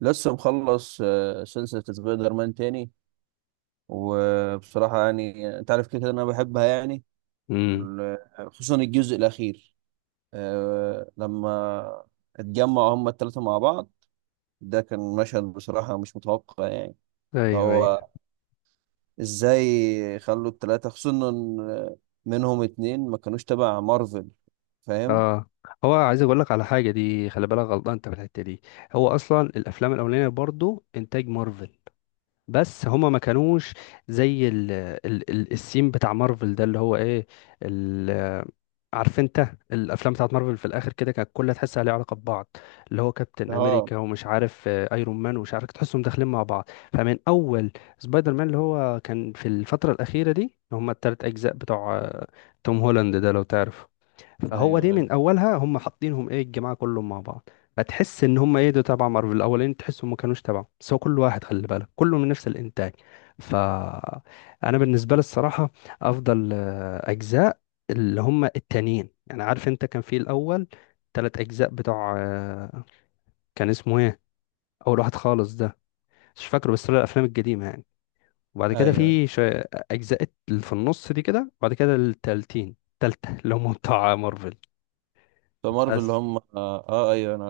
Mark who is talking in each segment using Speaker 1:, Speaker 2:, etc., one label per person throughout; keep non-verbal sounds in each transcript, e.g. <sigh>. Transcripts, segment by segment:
Speaker 1: لسه مخلص سلسلة سبايدر مان تاني. وبصراحة يعني انت عارف كده كده انا بحبها يعني.
Speaker 2: امم
Speaker 1: وال- خصوصا الجزء الاخير. لما اتجمعوا هما التلاتة مع بعض. ده كان مشهد بصراحة مش متوقع يعني. اللي
Speaker 2: ايوه، ايوه،
Speaker 1: هو ازاي خلوا التلاتة خصوصا إن منهم اتنين ما كانوش تبع مارفل. فاهم؟
Speaker 2: اه. هو عايز اقول لك على حاجه، دي خلي بالك غلطان انت في الحته دي. هو اصلا الافلام الاولانيه برضو انتاج مارفل، بس هما ما كانوش زي ال السين بتاع مارفل ده اللي هو ايه. ال عارف انت الافلام بتاعت مارفل في الاخر كده كانت كلها تحسها ليها علاقه ببعض، اللي هو كابتن
Speaker 1: اه.
Speaker 2: امريكا ومش عارف ايرون مان ومش عارف، تحسهم داخلين مع بعض. فمن اول سبايدر مان اللي هو كان في الفتره الاخيره دي، اللي هما التلات اجزاء بتوع توم هولاند ده لو تعرف. فهو
Speaker 1: ايوه،
Speaker 2: دي
Speaker 1: ايوه،
Speaker 2: من اولها هم حاطينهم ايه الجماعه كلهم مع بعض، هتحس ان هم ايه ده تبع مارفل الاولين، تحسهم ما كانوش تبعه، بس هو كل واحد خلي بالك كله من نفس الانتاج. ف انا بالنسبه لي الصراحه افضل اجزاء اللي هم التانيين، يعني عارف انت كان في الاول تلات اجزاء بتوع كان اسمه ايه اول واحد خالص ده، مش فاكره، بس طلع الافلام القديمه يعني. وبعد كده
Speaker 1: ايوه.
Speaker 2: في شوية اجزاء اللي في النص دي كده. وبعد كده التالتة اللي هم بتوع مارفل.
Speaker 1: فمارفل اللي
Speaker 2: بس
Speaker 1: هم آه ايوه انا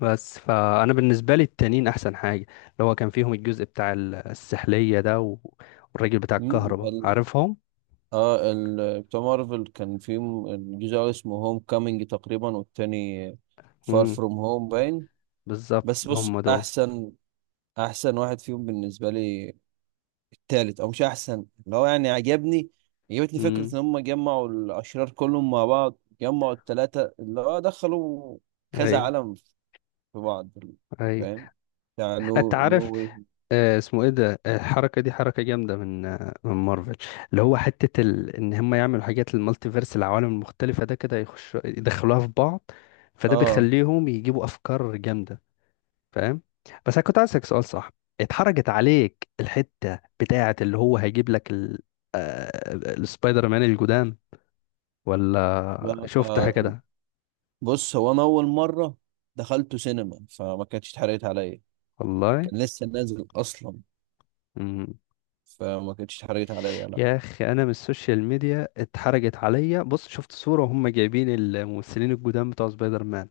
Speaker 2: بس فانا بالنسبه لي التانيين احسن حاجه، اللي هو كان فيهم الجزء بتاع السحليه ده و... والراجل بتاع الكهرباء،
Speaker 1: عارف.
Speaker 2: عارفهم.
Speaker 1: بتاع مارفل كان في الجزء الأول اسمه هوم كامينج تقريبا، والتاني فار
Speaker 2: امم،
Speaker 1: فروم هوم باين.
Speaker 2: بالظبط
Speaker 1: بس بص،
Speaker 2: هم دول.
Speaker 1: احسن احسن واحد فيهم بالنسبه لي التالت. او مش احسن، اللي هو يعني عجبتني فكره
Speaker 2: امم،
Speaker 1: ان هم جمعوا الاشرار كلهم مع بعض، جمعوا التلاته اللي هو دخلوا كذا
Speaker 2: ايوه،
Speaker 1: عالم في بعض.
Speaker 2: ايوه،
Speaker 1: فاهم؟ بتاع
Speaker 2: انت
Speaker 1: نو
Speaker 2: عارف
Speaker 1: واي.
Speaker 2: اسمه ايه ده، الحركه دي حركه جامده من مارفل، اللي هو حته ان هم يعملوا حاجات المالتي فيرس، العوالم المختلفه ده كده يخشوا يدخلوها في بعض، فده
Speaker 1: اه.
Speaker 2: بيخليهم يجيبوا افكار جامده، فاهم. بس انا كنت عايز اسالك سؤال، صح اتحرجت عليك الحته بتاعه، اللي هو هيجيب لك ال... آه، آه، السبايدر مان الجداد، ولا
Speaker 1: لا.
Speaker 2: شفتها كده؟
Speaker 1: بص، هو انا اول مره دخلته سينما، فما كانتش اتحرقت عليا.
Speaker 2: والله.
Speaker 1: كان لسه نازل اصلا،
Speaker 2: مم.
Speaker 1: فما كانتش اتحرجت عليا، لا.
Speaker 2: يا اخي، انا من السوشيال ميديا اتحرجت عليا، بص شفت صوره وهم جايبين الممثلين الجداد بتوع سبايدر مان،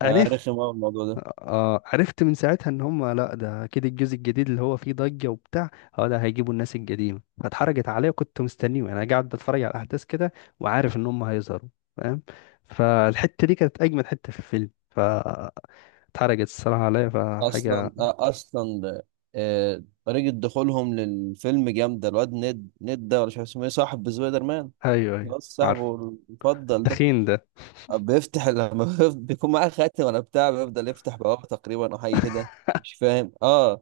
Speaker 1: لا، رخم قوي الموضوع ده.
Speaker 2: اه عرفت من ساعتها ان هم، لا ده اكيد الجزء الجديد اللي هو فيه ضجة وبتاع، اه ده هيجيبوا الناس القديمة، فاتحرجت عليا وكنت مستنيه يعني، انا قاعد بتفرج على الاحداث كده وعارف ان هم هيظهروا، فاهم. فالحتة دي كانت اجمد حتة في الفيلم، فاتحرجت الصراحة عليا
Speaker 1: اصلا
Speaker 2: فحاجة.
Speaker 1: طريقة دخولهم للفيلم جامدة. الواد نيد ده، ولا مش عارف اسمه ايه، صاحب سبايدر مان.
Speaker 2: ايوه، ايوه،
Speaker 1: خلاص،
Speaker 2: عارف
Speaker 1: صاحبه المفضل ده.
Speaker 2: التخين ده.
Speaker 1: بيفتح لما <laughs> بيكون معاه خاتم ولا بتاع، بيفضل يفتح بوابة تقريبا او حاجة
Speaker 2: <laughs>
Speaker 1: كده. مش فاهم. اه،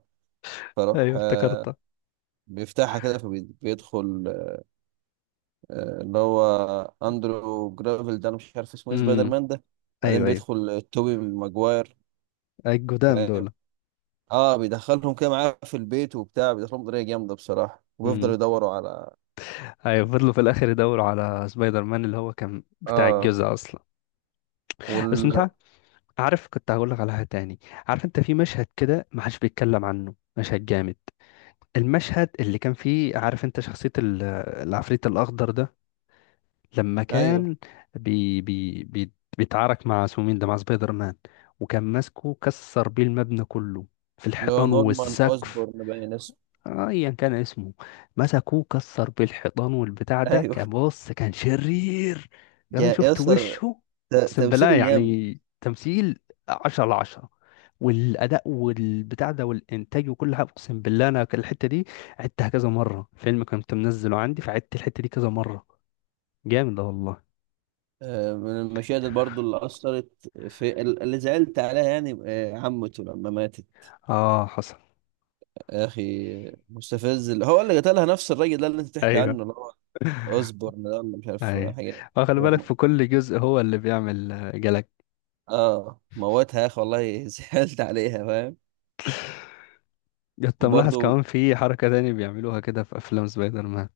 Speaker 1: فروح
Speaker 2: ايوه افتكرتها.
Speaker 1: بيفتحها كده فبيدخل. اللي هو اندرو جرافيل ده، انا مش عارف اسمه ايه سبايدر
Speaker 2: امم،
Speaker 1: مان ده. بعدين
Speaker 2: ايوه، ايوه،
Speaker 1: بيدخل توبي ماجواير.
Speaker 2: الجدام
Speaker 1: فاهم؟
Speaker 2: دول.
Speaker 1: اه، بيدخلهم كده معاه في البيت وبتاع، بيدخلهم بطريقه جامده بصراحه، وبيفضلوا
Speaker 2: امم،
Speaker 1: يدوروا على.
Speaker 2: ايوه فضلوا في الاخر يدوروا على سبايدر مان اللي هو كان بتاع
Speaker 1: اه.
Speaker 2: الجزء اصلا. بس
Speaker 1: وال
Speaker 2: انت عارف، كنت هقول لك على حاجه تاني. عارف انت في مشهد كده ما حدش بيتكلم عنه، مشهد جامد، المشهد اللي كان فيه عارف انت شخصيه العفريت الاخضر ده لما
Speaker 1: ايوه،
Speaker 2: كان بي بي بي بيتعارك مع اسمه مين ده، مع سبايدر مان، وكان ماسكه كسر بيه المبنى كله في
Speaker 1: اللي هو
Speaker 2: الحيطان
Speaker 1: نورمان
Speaker 2: والسقف.
Speaker 1: اوزبورن باين اسمه.
Speaker 2: ايا كان اسمه، مسكوه كسر بالحيطان والبتاع ده،
Speaker 1: ايوه.
Speaker 2: كان بص كان شرير. يا راجل
Speaker 1: يا
Speaker 2: شفت
Speaker 1: اسطى،
Speaker 2: وشه، اقسم بالله
Speaker 1: تمثيله يام.
Speaker 2: يعني تمثيل عشرة على عشرة، والاداء والبتاع ده والانتاج وكل حاجه. اقسم بالله انا الحته دي عدتها كذا مره، فيلم كنت منزله عندي فعدت الحته دي كذا مره، جامد ده والله.
Speaker 1: من المشاهد برضو اللي اثرت في، اللي زعلت عليها يعني، عمته لما ماتت.
Speaker 2: اه حصل.
Speaker 1: يا اخي، مستفز، اللي هو اللي قتلها نفس الراجل ده اللي انت بتحكي
Speaker 2: ايوه
Speaker 1: عنه، اللي هو اوزبورن ده ولا مش عارف
Speaker 2: ايوه.
Speaker 1: حاجه.
Speaker 2: خلي بالك
Speaker 1: نورمان.
Speaker 2: في كل جزء هو اللي بيعمل جلاكسي.
Speaker 1: اه، موتها يا اخي والله، <laughs> زعلت عليها. فاهم.
Speaker 2: انت ملاحظ
Speaker 1: وبرضه
Speaker 2: كمان في حركة تانية بيعملوها كده في أفلام سبايدر مان،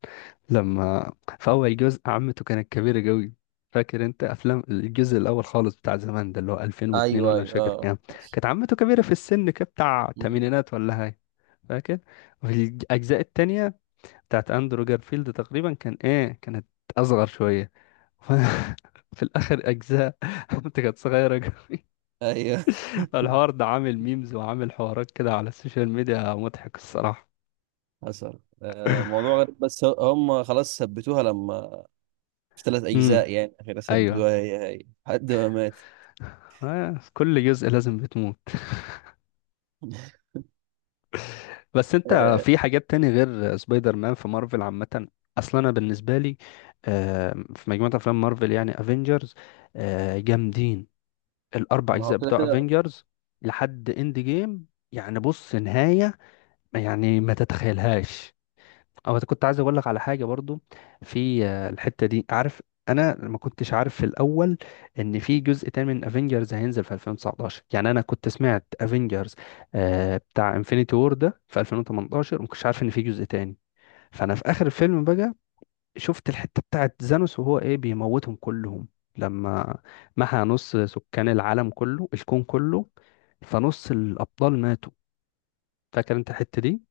Speaker 2: لما في أول جزء عمته كانت كبيرة قوي، فاكر انت أفلام الجزء الأول خالص بتاع زمان ده اللي هو 2002
Speaker 1: ايوه،
Speaker 2: ولا مش
Speaker 1: ايوه،
Speaker 2: فاكر
Speaker 1: اه،
Speaker 2: كام. كانت عمته كبيرة في السن كده بتاع
Speaker 1: مم.
Speaker 2: تمانينات ولا هاي، فاكر. وفي الأجزاء التانية بتاعت أندرو جارفيلد تقريبا كان ايه، كانت أصغر شوية. <laughs> ف- في الآخر أجزاء عمته كانت صغيرة قوي.
Speaker 1: ايوه
Speaker 2: الحوار ده عامل ميمز وعامل حوارات كده على السوشيال ميديا، مضحك الصراحة.
Speaker 1: حصل. موضوع غريب، بس هم خلاص ثبتوها. لما في ثلاث اجزاء، يعني اخيرا
Speaker 2: ايوه،
Speaker 1: ثبتوها هي هي، لحد ما مات.
Speaker 2: كل جزء لازم بتموت. <laughs>
Speaker 1: <laughs>
Speaker 2: بس انت
Speaker 1: آه
Speaker 2: في حاجات تاني غير سبايدر مان في مارفل عامة، اصلا انا بالنسبة لي في مجموعة افلام مارفل يعني افنجرز، جامدين الاربع
Speaker 1: ما هو
Speaker 2: اجزاء
Speaker 1: كده
Speaker 2: بتوع
Speaker 1: كده.
Speaker 2: افنجرز لحد اند جيم، يعني بص نهاية يعني ما تتخيلهاش. او كنت عايز اقول لك على حاجه برضو في الحته دي، عارف انا ما كنتش عارف في الاول ان في جزء تاني من افنجرز هينزل في 2019، يعني انا كنت سمعت افنجرز بتاع انفينيتي وور ده في 2018، وما كنتش عارف ان في جزء تاني. فانا في اخر الفيلم بقى شفت الحته بتاعت زانوس وهو ايه بيموتهم كلهم، لما محى نص سكان العالم كله، الكون كله، فنص الابطال ماتوا، فاكر انت الحته دي.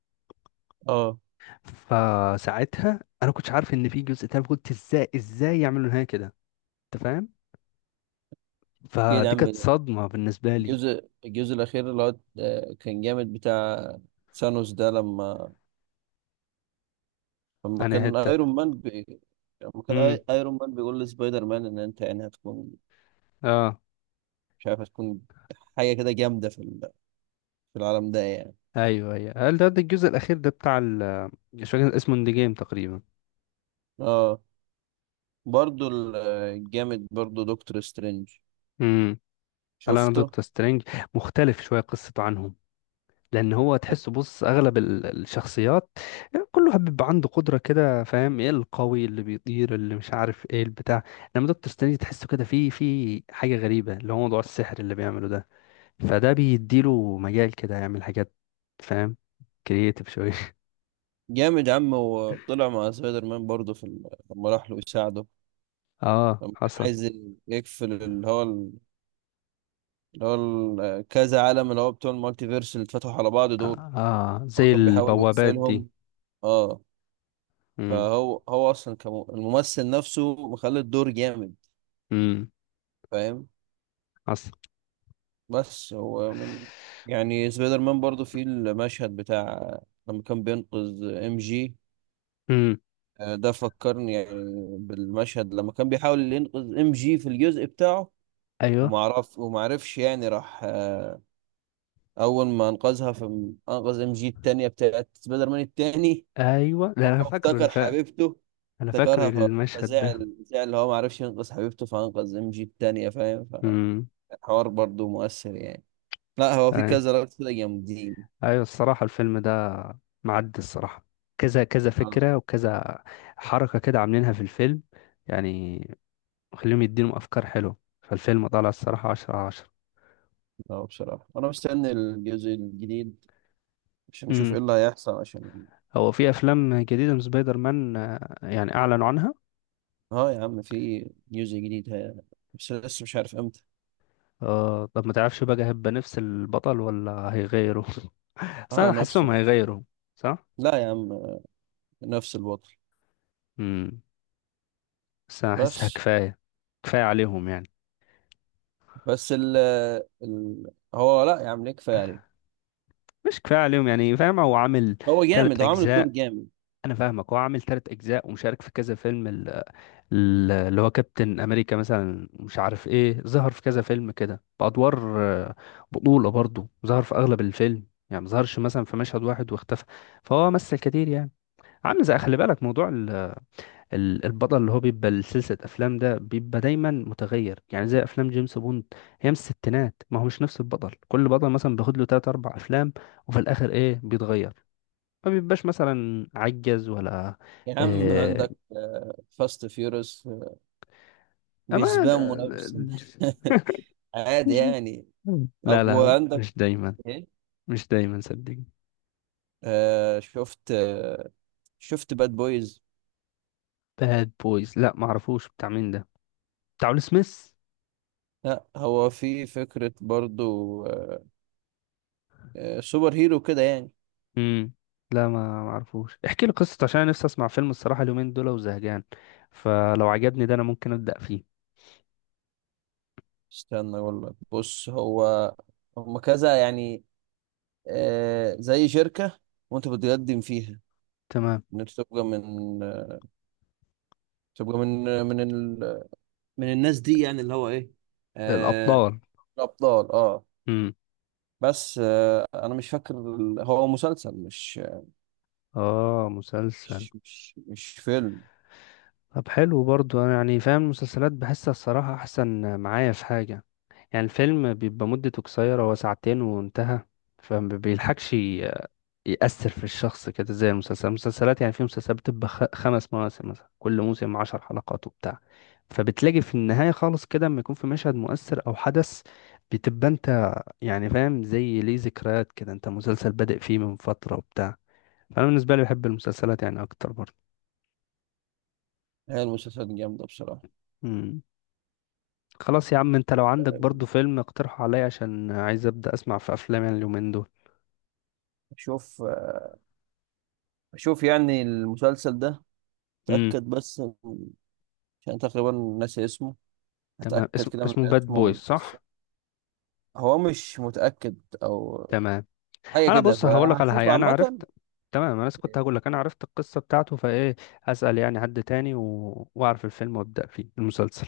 Speaker 1: اه.
Speaker 2: فساعتها انا كنتش عارف ان في جزء تاني، قلت ازاي ازاي يعملوا نهايه كده، انت فاهم.
Speaker 1: كده يا
Speaker 2: فدي
Speaker 1: عم.
Speaker 2: كانت صدمه بالنسبه لي.
Speaker 1: الجزء الاخير اللي هو كان جامد بتاع ثانوس ده. لما
Speaker 2: انا
Speaker 1: كان
Speaker 2: حته.
Speaker 1: ايرون مان لما كان
Speaker 2: امم،
Speaker 1: ايرون مان بيقول لسبايدر مان ان انت يعني هتكون،
Speaker 2: اه،
Speaker 1: مش عارف هتكون حاجه كده جامده في في العالم ده يعني.
Speaker 2: ايوه، ايوه، هل ده، الجزء الاخير ده بتاع مش فاكر اسمه، اند جيم تقريبا.
Speaker 1: اه، برضو الجامد برضو دكتور سترينج.
Speaker 2: امم. هل انا
Speaker 1: شفته.
Speaker 2: دكتور سترينج مختلف شويه قصته عنهم؟ لان هو تحسه بص اغلب الشخصيات كله بيبقى عنده قدره كده، فاهم، ايه القوي اللي بيطير اللي مش عارف ايه البتاع، لما دكتور ستانلي تحسه كده في حاجه غريبه اللي هو موضوع السحر اللي بيعمله ده، فده بيديله مجال كده يعمل حاجات، فاهم، كرييتيف شويه. <laughs>
Speaker 1: جامد يا عم. هو طلع مع سبايدر مان برضو في لما راح له يساعده،
Speaker 2: اه
Speaker 1: لما كان
Speaker 2: حصل.
Speaker 1: عايز يقفل، كذا عالم، اللي هو بتوع المالتيفيرس اللي اتفتحوا على بعض
Speaker 2: اه،
Speaker 1: دول. هو
Speaker 2: زي
Speaker 1: كان بيحاول
Speaker 2: البوابات دي.
Speaker 1: يقفلهم. اه.
Speaker 2: امم.
Speaker 1: فهو اصلا الممثل نفسه مخلي الدور جامد.
Speaker 2: امم.
Speaker 1: فاهم.
Speaker 2: حصل.
Speaker 1: بس هو من يعني، سبايدر مان برضو في المشهد بتاع لما كان بينقذ ام جي.
Speaker 2: امم،
Speaker 1: ده فكرني يعني بالمشهد لما كان بيحاول ينقذ ام جي في الجزء بتاعه.
Speaker 2: ايوه،
Speaker 1: ومعرفش يعني، راح اول ما انقذها، في انقذ ام جي التانية بتاعت سبايدر مان التاني،
Speaker 2: ايوه،
Speaker 1: هو
Speaker 2: لا انا فاكره
Speaker 1: افتكر
Speaker 2: الفا،
Speaker 1: حبيبته،
Speaker 2: انا فاكر
Speaker 1: افتكرها.
Speaker 2: المشهد ده.
Speaker 1: فزعل اللي هو معرفش ينقذ حبيبته فانقذ ام جي التانية. فاهم؟
Speaker 2: امم.
Speaker 1: حوار برضو مؤثر يعني. لا، هو في كذا لقطة كده جامدين.
Speaker 2: ايوه. الصراحة الفيلم ده معدي الصراحة، كذا كذا
Speaker 1: اه.
Speaker 2: فكرة وكذا حركة كده عاملينها في الفيلم يعني، خليهم يدينهم افكار حلوة، فالفيلم طالع الصراحة عشرة على عشرة.
Speaker 1: اه، بصراحة أنا مستني الجزء الجديد عشان أشوف إيه
Speaker 2: امم.
Speaker 1: اللي هيحصل. عشان
Speaker 2: هو في افلام جديدة من سبايدر مان يعني اعلنوا عنها.
Speaker 1: اه يا عم في جزء جديد بس لسه مش عارف إمتى.
Speaker 2: طب ما تعرفش بقى هيبقى نفس البطل ولا هيغيروا؟ <laughs> بس
Speaker 1: اه،
Speaker 2: انا
Speaker 1: نفسه
Speaker 2: حاسسهم
Speaker 1: نفسه.
Speaker 2: هيغيروا. صح.
Speaker 1: لا يا عم، نفس البطل.
Speaker 2: امم. بس انا حاسسها
Speaker 1: بس
Speaker 2: كفاية، كفاية عليهم يعني.
Speaker 1: بس ال هو. لا يا عم، ليه كفاية عليه؟
Speaker 2: مش كفاية عليهم يعني، فاهم، هو عامل
Speaker 1: هو
Speaker 2: تلات
Speaker 1: جامد، هو عامل الدور
Speaker 2: اجزاء.
Speaker 1: جامد.
Speaker 2: انا فاهمك، هو عامل تلات اجزاء ومشارك في كذا فيلم، اللي هو كابتن امريكا مثلا مش عارف ايه، ظهر في كذا فيلم كده بادوار بطولة برضه، ظهر في اغلب الفيلم يعني، ما ظهرش مثلا في مشهد واحد واختفى، فهو مثل كتير يعني. عامل زي خلي بالك موضوع البطل اللي هو بيبقى لسلسلة افلام ده، بيبقى دايما متغير يعني زي افلام جيمس بوند، هي من الستينات، ما هو مش نفس البطل، كل بطل مثلا بياخد له تلات اربع افلام، وفي الاخر ايه بيتغير، ما بيبقاش مثلا عجز ولا
Speaker 1: يا عم
Speaker 2: آه،
Speaker 1: عندك فاست فيورس،
Speaker 2: أما
Speaker 1: بيسباموا
Speaker 2: ده-
Speaker 1: نفسهم <laughs> عادي
Speaker 2: <laughs>
Speaker 1: يعني.
Speaker 2: لا،
Speaker 1: أبو
Speaker 2: لا،
Speaker 1: عندك
Speaker 2: مش دايما، مش دايما صدقني.
Speaker 1: شفت؟ شفت باد بويز.
Speaker 2: باد بويز، لا ما اعرفوش بتاع مين ده، بتاع ويل سميث.
Speaker 1: لا هو في فكرة برضو، سوبر هيرو كده يعني.
Speaker 2: امم. لا ما اعرفوش، احكي لي قصته عشان انا نفسي اسمع فيلم الصراحه اليومين دول وزهقان، فلو عجبني ده انا ممكن ابدا فيه.
Speaker 1: استنى اقول لك، بص، هو هم كذا يعني، آه زي شركة وانت بتقدم فيها
Speaker 2: تمام،
Speaker 1: ان انت تبقى من تبقى من آه من ال... من الناس دي يعني، اللي هو ايه، آه
Speaker 2: الابطال.
Speaker 1: الابطال. اه.
Speaker 2: امم،
Speaker 1: بس انا مش فاكر. هو مسلسل مش.
Speaker 2: اه، مسلسل.
Speaker 1: فيلم.
Speaker 2: طب حلو برضو، انا يعني فاهم المسلسلات بحسها الصراحه احسن معايا في حاجه، يعني الفيلم بيبقى مدته قصيرة، هو ساعتين وانتهى، فما بيلحقش يأثر في الشخص كده، زي المسلسلات، المسلسلات يعني في مسلسلات بتبقى خمس مواسم مثلا، كل موسم عشر حلقات وبتاع، فبتلاقي في النهاية خالص كده لما يكون في مشهد مؤثر أو حدث، بتبقى أنت يعني فاهم زي ليه ذكريات كده، أنت مسلسل بادئ فيه من فترة وبتاع، فأنا بالنسبة لي بحب المسلسلات يعني أكتر برضه.
Speaker 1: هي المسلسلات جامدة بصراحة.
Speaker 2: مم. خلاص يا عم، أنت لو عندك برضه فيلم اقترحه عليا عشان عايز أبدأ أسمع في أفلام يعني اليومين
Speaker 1: شوف شوف يعني المسلسل ده،
Speaker 2: دول.
Speaker 1: تأكد بس عشان تقريبا ناسي اسمه.
Speaker 2: تمام،
Speaker 1: هتأكد كده من
Speaker 2: اسمه باد
Speaker 1: اسمه ومن
Speaker 2: بويز
Speaker 1: القصة.
Speaker 2: صح.
Speaker 1: هو مش متأكد أو
Speaker 2: تمام،
Speaker 1: حاجة
Speaker 2: انا
Speaker 1: كده،
Speaker 2: بص هقول لك على
Speaker 1: فهشوف
Speaker 2: حاجه، انا
Speaker 1: عامة.
Speaker 2: عرفت. تمام، انا لسه كنت هقول لك انا عرفت القصه بتاعته، فايه اسال يعني حد تاني واعرف الفيلم وابدا فيه المسلسل.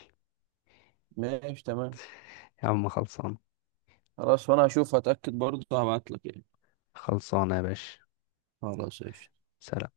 Speaker 1: ماشي تمام.
Speaker 2: يا عم خلصان.
Speaker 1: خلاص، وأنا هشوف، هتأكد برضه هبعتلك يعني.
Speaker 2: خلصانه يا باشا.
Speaker 1: خلاص قشطة.
Speaker 2: سلام.